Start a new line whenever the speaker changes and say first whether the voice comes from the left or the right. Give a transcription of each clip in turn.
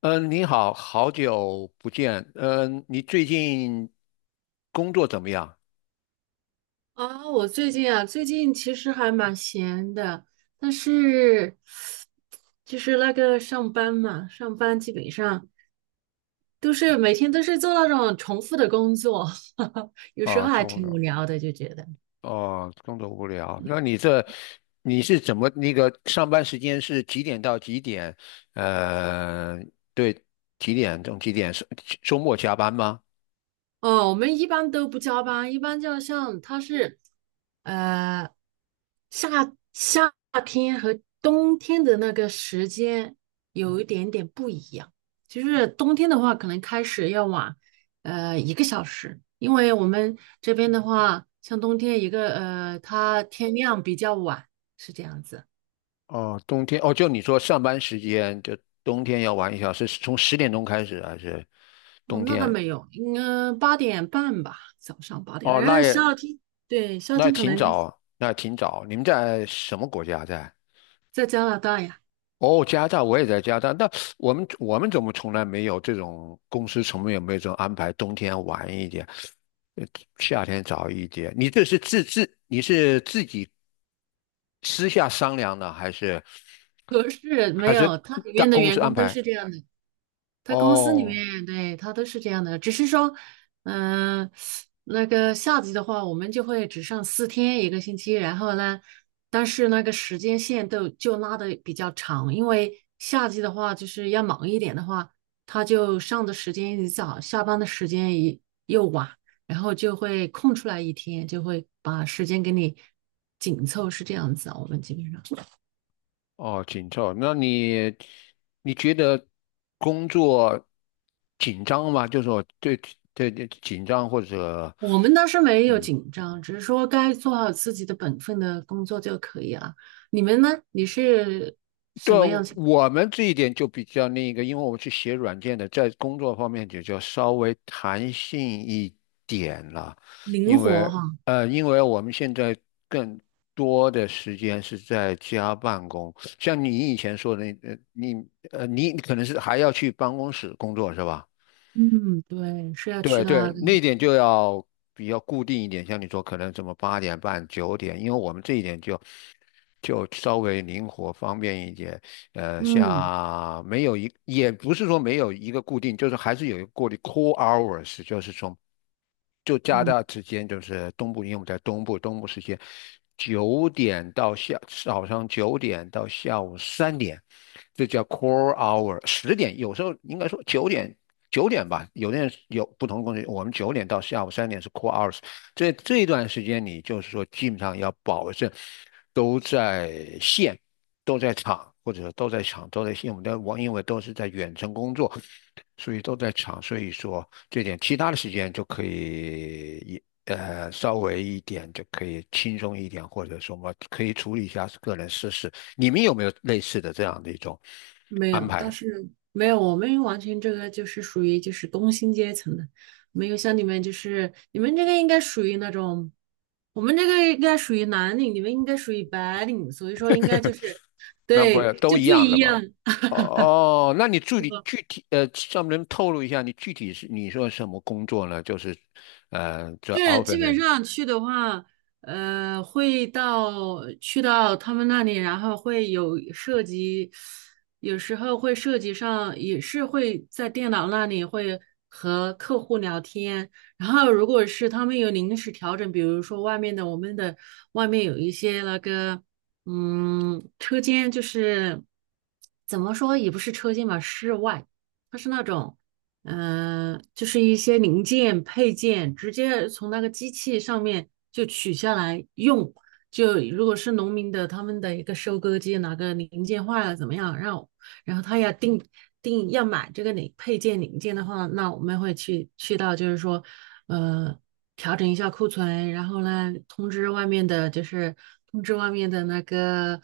left: 嗯，你好，好久不见。嗯，你最近工作怎么样？
right: 啊，我最近其实还蛮闲的，但是就是那个上班嘛，上班基本上都是每天都是做那种重复的工作，有时
left: 啊，
right: 候还
left: 生
right: 挺无
left: 活
right: 聊的，就觉得。
left: 哦，工作无聊。那你这你是怎么那个上班时间是几点到几点？呃，对，几点钟几点？是周末加班吗？
right: 哦，我们一般都不加班，一般就像它是，呃，夏夏天和冬天的那个时间有一点点不一样。就是冬天的话，可能开始要晚，一个小时，因为我们这边的话，像冬天一个，它天亮比较晚，是这样子。
left: 哦，冬天哦，就你说上班时间就冬天要晚一小时，是从十点钟开始还是
right: 哦，
left: 冬
right: 那倒
left: 天？
right: 没有，应该八点半吧，早上八点。
left: 哦，
right: 然
left: 那
right: 后
left: 也
right: 夏天，对，夏
left: 那也
right: 天可
left: 挺
right: 能就是
left: 早，那也挺早。你们在什么国家在？
right: 在加拿大呀。
left: 哦，加拿大我也在加拿大，那我们怎么从来没有这种公司从来没有这种安排，冬天晚一点，呃夏天早一点？你这是自自你是自己私下商量的，还是
right: 不是，没
left: 还是
right: 有，他里
left: 大
right: 面的
left: 公
right: 员
left: 司安
right: 工都
left: 排？
right: 是这样的，他公司里
left: 哦
right: 面对他都是这样的，只是说，嗯、那个夏季的话，我们就会只上四天一个星期，然后呢，但是那个时间线都就拉的比较长，因为夏季的话就是要忙一点的话，他就上的时间一早，下班的时间一又晚，然后就会空出来一天，就会把时间给你紧凑，是这样子啊，我们基本上。
left: 哦，紧凑。那你你觉得工作紧张吗？就是说对对对紧张或者
right: 我们倒是没有
left: 嗯
right: 紧张，只是说该做好自己的本分的工作就可以了。你们呢？你是
left: 对，我们这一点就比较那个，因为我们是写软件的，在工作方面就稍微弹性一点了，
right: 灵
left: 因
right: 活
left: 为
right: 哈？
left: 因为我们现在更多的时间是在家办公，像你以前说的那，你你可能是还要去办公室工作是吧？
right: 嗯，对，是要去
left: 对对，
right: 的。
left: 那一点就要比较固定一点，像你说可能什么八点半、九点，因为我们这一点就稍微灵活方便一点。
right: 嗯
left: 像没有一也不是说没有一个固定，就是还是有一个固定 core hours，就是从。就加拿
right: 嗯，
left: 大之间，就是东部，因为我们在东部，东部时间九点到下早上九点到下午三点，这叫 core hour。十点有时候应该说九点吧，有的人有不同的公司，我们九点到下午三点是 core hours。这一段时间，你就是说基本上要保证都在线，都在场。或者都在场，都在线，我们的网因为都是在远程工作，所以都在场，所以说这点其他的时间就可以一稍微一点就可以轻松一点，或者说嘛可以处理一下个人私事。你们有没有类似的这样的一种
right: 没
left: 安
right: 有，倒
left: 排？
right: 是没有。我们完全这个就是属于就是工薪阶层的，没有像你们就是你们这个应该属于那种，我们这个应该属于蓝领，你们应该属于白领，所以说应该就是
left: 那不
right: 对
left: 都
right: 就
left: 一
right: 不
left: 样
right: 一
left: 的吧？
right: 样。
left: 哦，那你具体上面能透露一下你具体是你说什么工作呢？就是这
right: 就是基本
left: office
right: 上去的话，去到他们那里，然后会有涉及，有时候会涉及上，也是会在电脑那里会和客户聊天。然后如果是他们有临时调整，比如说外面的我们的外面有一些那个，车间就是怎么说也不是车间吧，室外，它是那种。就是一些零件配件，直接从那个机器上面就取下来用。就如果是农民的，他们的一个收割机哪个零件坏了怎么样，让我然后他要定要买这个零配件零件的话，那我们会去到就是说，呃。调整一下库存，然后呢，通知外面的，就是通知外面的那个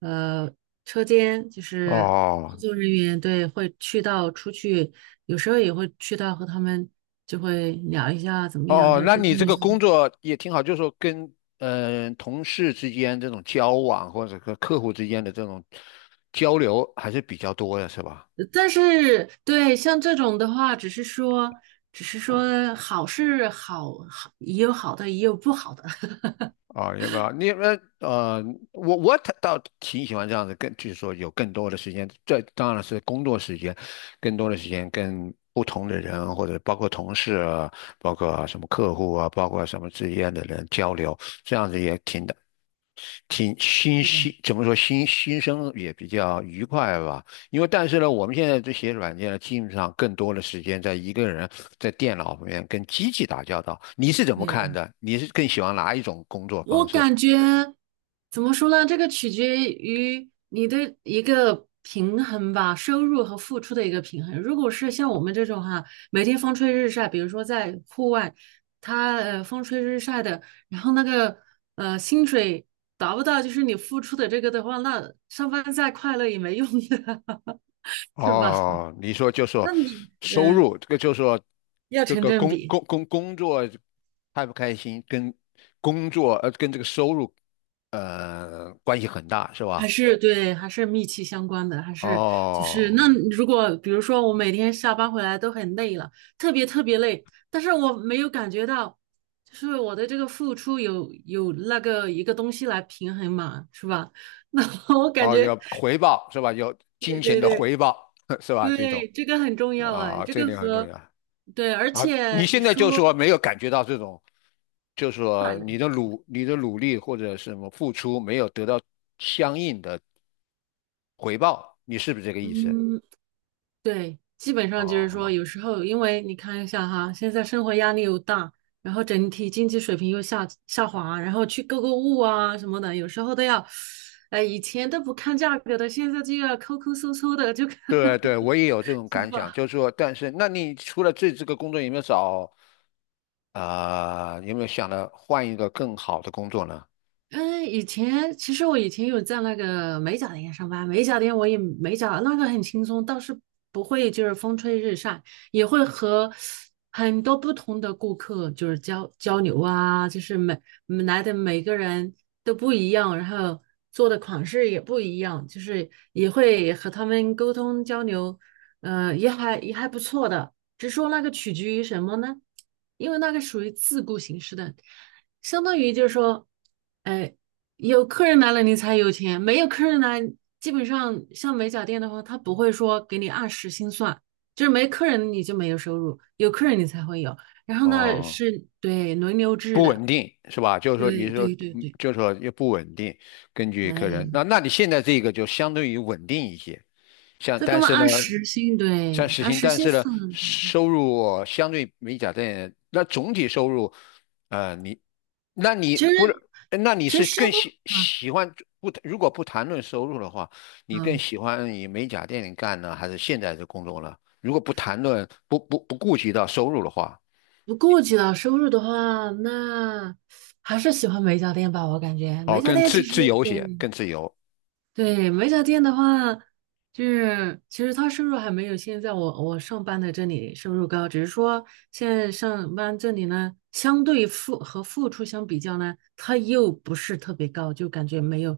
right: 呃车间，就是工
left: 哦。
right: 作人员，对，会去到出去，有时候也会去到和他们就会聊一下怎么样，
left: 哦，
right: 就
left: 哦
right: 是
left: 那
right: 沟
left: 你
right: 通
left: 这
right: 一
left: 个
right: 下。
left: 工作也挺好，就是说跟同事之间这种交往，或者和客户之间的这种交流还是比较多的，是吧？
right: 但是对像这种的话，只是说好是好，好也有好的，也有不好的。
left: 啊、要不要？你们我倒挺喜欢这样子，更就是说有更多的时间，这当然是工作时间，更多的时间跟不同的人，或者包括同事啊，包括什么客户啊，包括什么之间的人交流，这样子也挺的。挺新新，怎么说新新生也比较愉快吧。因为但是呢，我们现在这些软件呢，基本上更多的时间在一个人在电脑里面跟机器打交道。你是怎么看
right: 对，
left: 的？你是更喜欢哪一种工作
right: 我
left: 方式？
right: 感觉怎么说呢？这个取决于你的一个平衡吧，收入和付出的一个平衡。如果是像我们这种哈，每天风吹日晒，比如说在户外，他风吹日晒的，然后那个薪水达不到就是你付出的这个的话，那上班再快乐也没用的，是吧？
left: 哦，你说就说
right: 那你
left: 收入，这个就说
right: 要
left: 这
right: 成
left: 个
right: 正
left: 工
right: 比。
left: 工工工作开不开心，跟工作跟这个收入关系很大，是
right: 还
left: 吧？
right: 是对，还是密切相关的，还是就是那
left: 哦，
right: 如果比如说我每天下班回来都很累了，特别特别累，但是我没有感觉到，就是我的这个付出有那个一个东西来平衡嘛，是吧？那我感
left: 哦，
right: 觉，
left: 有回报是吧？有金
right: 对
left: 钱
right: 对
left: 的
right: 对
left: 回报 是吧？这种
right: 对，这个很重要哎，
left: 啊、
right: 这
left: 这一
right: 个
left: 点很重
right: 和
left: 要
right: 对，而
left: 啊。
right: 且
left: 你
right: 你
left: 现在就说
right: 说
left: 没有感觉到这种，就说
right: 快乐，
left: 你的努你的努力或者什么付出没有得到相应的回报，你是不是这个意思？
right: 嗯，对，基本上就是
left: 哦，
right: 说，有时候因为你看一下哈，现在生活压力又大，然后整体经济水平又下滑，然后去购物啊什么的，有时候都要，哎，以前都不看价格的，现在就要抠抠搜搜的，就看
left: 对对，我也有这种
right: 是
left: 感想，
right: 吧？
left: 就是说，但是那你除了这个工作，有没有找啊、有没有想着换一个更好的工作呢？
right: 嗯，以前其实我以前有在那个美甲店上班，美甲店我也美甲，那个很轻松，倒是不会就是风吹日晒，也会和很多不同的顾客就是交流啊，就是来的每个人都不一样，然后做的款式也不一样，就是也会和他们沟通交流，也还不错的，只是说那个取决于什么呢？因为那个属于自雇形式的。相当于就是说，哎，有客人来了你才有钱，没有客人来，基本上像美甲店的话，他不会说给你按时薪算，就是没客人你就没有收入，有客人你才会有。然后呢，
left: 哦
right: 是对轮流制
left: 不
right: 的，
left: 稳定是吧？就是说，也
right: 对
left: 就是说，
right: 对对
left: 嗯
right: 对，
left: 就是说也不稳定，根据客人。
right: 哎，
left: 那那你现在这个就相对于稳定一些，像
right: 这
left: 但
right: 根本
left: 是呢，
right: 按时薪，
left: 像
right: 对，
left: 实
right: 按
left: 行，
right: 时
left: 但
right: 薪
left: 是呢，
right: 算。
left: 收入相对美甲店，那总体收入，你，那你
right: 其
left: 不是，
right: 实
left: 那你
right: 其
left: 是
right: 实收
left: 更
right: 入
left: 喜
right: 啊
left: 喜欢不？如果不谈论收入的话，你更
right: 啊，
left: 喜欢以美甲店里干呢，还是现在的工作呢？如果不谈论不不不顾及到收入的话，
right: 不顾及到收入的话，那还是喜欢美甲店吧，我感觉
left: 哦，
right: 美甲
left: 更
right: 店
left: 自
right: 其实
left: 自由些，
right: 对。
left: 更自由。
right: 对，美甲店的话，就是其实他收入还没有现在我上班的这里收入高，只是说现在上班这里呢，相对付和付出相比较呢，它又不是特别高，就感觉没有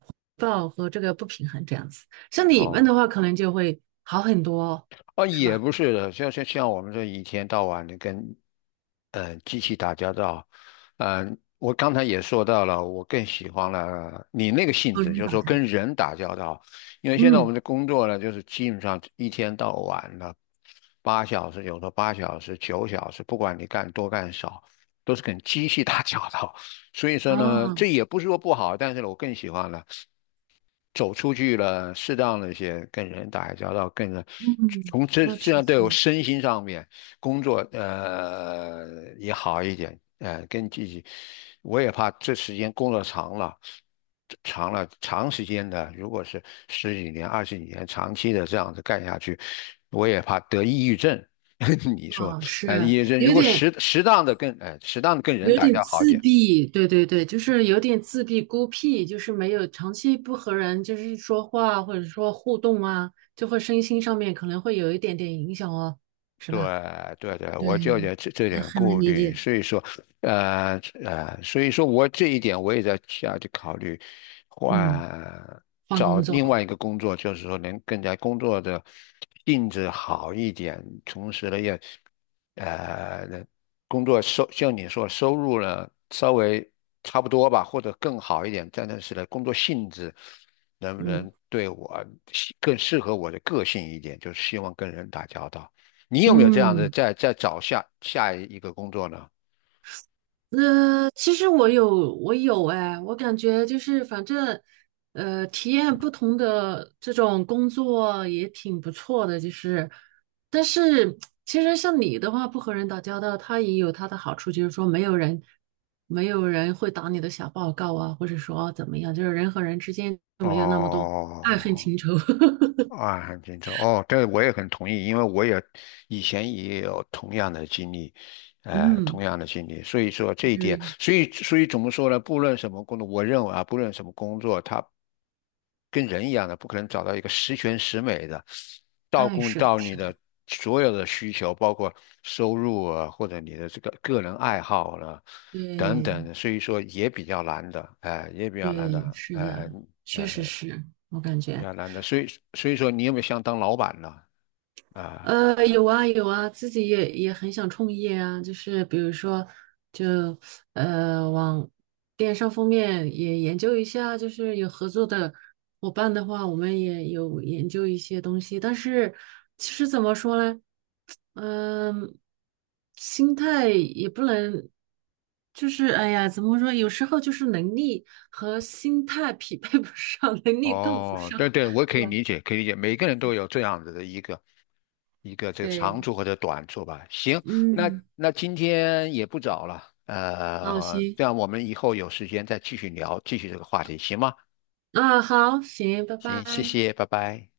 right: 回报和这个不平衡这样子。像你们
left: 哦，
right: 的话，可能就会好很多哦，
left: 啊，
right: 是
left: 也
right: 吧？
left: 不是的，像像像我们这一天到晚的跟，机器打交道，我刚才也说到了，我更喜欢了你那个性
right: 和
left: 质，就
right: 人
left: 是
right: 打
left: 说
right: 交道，
left: 跟人打交道，因为现在我
right: 嗯，
left: 们的工作呢，就是基本上一天到晚了，八小时，有时候八小时、九小时，不管你干多干少，都是跟机器 打交道，所以说呢，
right: 啊，
left: 这也不是说不好，但是呢，我更喜欢了。走出去了，适当的一些跟人打交道，跟人
right: 嗯，
left: 从这
right: 那
left: 这
right: 确
left: 样对我
right: 实。
left: 身心上面工作也好一点，跟自己，我也怕这时间工作长了，长了长时间的，如果是十几年、二十几年长期的这样子干下去，我也怕得抑郁症。你说，
right: 啊
left: 抑
right: 是
left: 郁症如
right: 有
left: 果
right: 点
left: 适适当的跟，适当的跟人
right: 有
left: 打
right: 点
left: 交道好一
right: 自
left: 点。
right: 闭，对对对，就是有点自闭孤僻，就是没有长期不和人就是说话或者说互动啊，就会身心上面可能会有一点点影响哦，是
left: 对
right: 吧？
left: 对对，
right: 对，
left: 我就有这
right: 我
left: 点
right: 很能
left: 顾
right: 理
left: 虑，
right: 解。
left: 所以说，呃所以说我这一点我也在下去考虑，
right: 嗯，
left: 换
right: 换
left: 找
right: 工
left: 另
right: 作，
left: 外一个工作，就是说能更加工作的性质好一点，同时呢也，能工作收像你说收入呢稍微差不多吧，或者更好一点，但是呢工作性质能不
right: 嗯
left: 能对我更适合我的个性一点，就是希望跟人打交道。你有没有这样的
right: 嗯。
left: 在在找下下一个工作呢？
right: 其实我有，哎，我感觉就是反正，体验不同的这种工作也挺不错的，就是，但是其实像你的话，不和人打交道，他也有他的好处，就是说没有人，没有人会打你的小报告啊，或者说怎么样，就是人和人之间就没有那么多爱恨
left: 哦，
right: 情仇。
left: 啊，很清楚。哦，这个我也很同意，因为我也以前也有同样的经历，同
right: 嗯，
left: 样的经历。所以说这一
right: 就
left: 点，
right: 是，
left: 所以所以怎么说呢？不论什么工作，我认为啊，不论什么工作，他。跟人一样的，不可能找到一个十全十美的，照
right: 哎，
left: 顾
right: 是的，
left: 到你
right: 是
left: 的
right: 的，
left: 所有的需求，包括收入啊，或者你的这个个人爱好了、等
right: 对
left: 等所以说也比较难的，哎、也比较难
right: 对，
left: 的，
right: 是的，确
left: 呃，
right: 实是我感
left: 比
right: 觉。
left: 较难的，所以所以说你有没有想当老板呢？啊、
right: 有啊有啊，自己也很想创业啊，就是比如说，就往电商方面也研究一下，就是有合作的伙伴的话，我们也有研究一些东西。但是其实怎么说呢，嗯、心态也不能，就是哎呀，怎么说？有时候就是能力和心态匹配不上，能力够不
left: 哦，
right: 上，
left: 对对，我可
right: 是
left: 以
right: 吧？
left: 理解，可以理解，每个人都有这样子的一个这个长
right: 对，
left: 处或者短处吧。行，那
right: 嗯，
left: 那今天也不早了，
right: 好，行。
left: 这样我们以后有时间再继续聊，继续这个话题，行吗？
right: 啊，好，行，拜
left: 行，谢
right: 拜。
left: 谢，拜拜。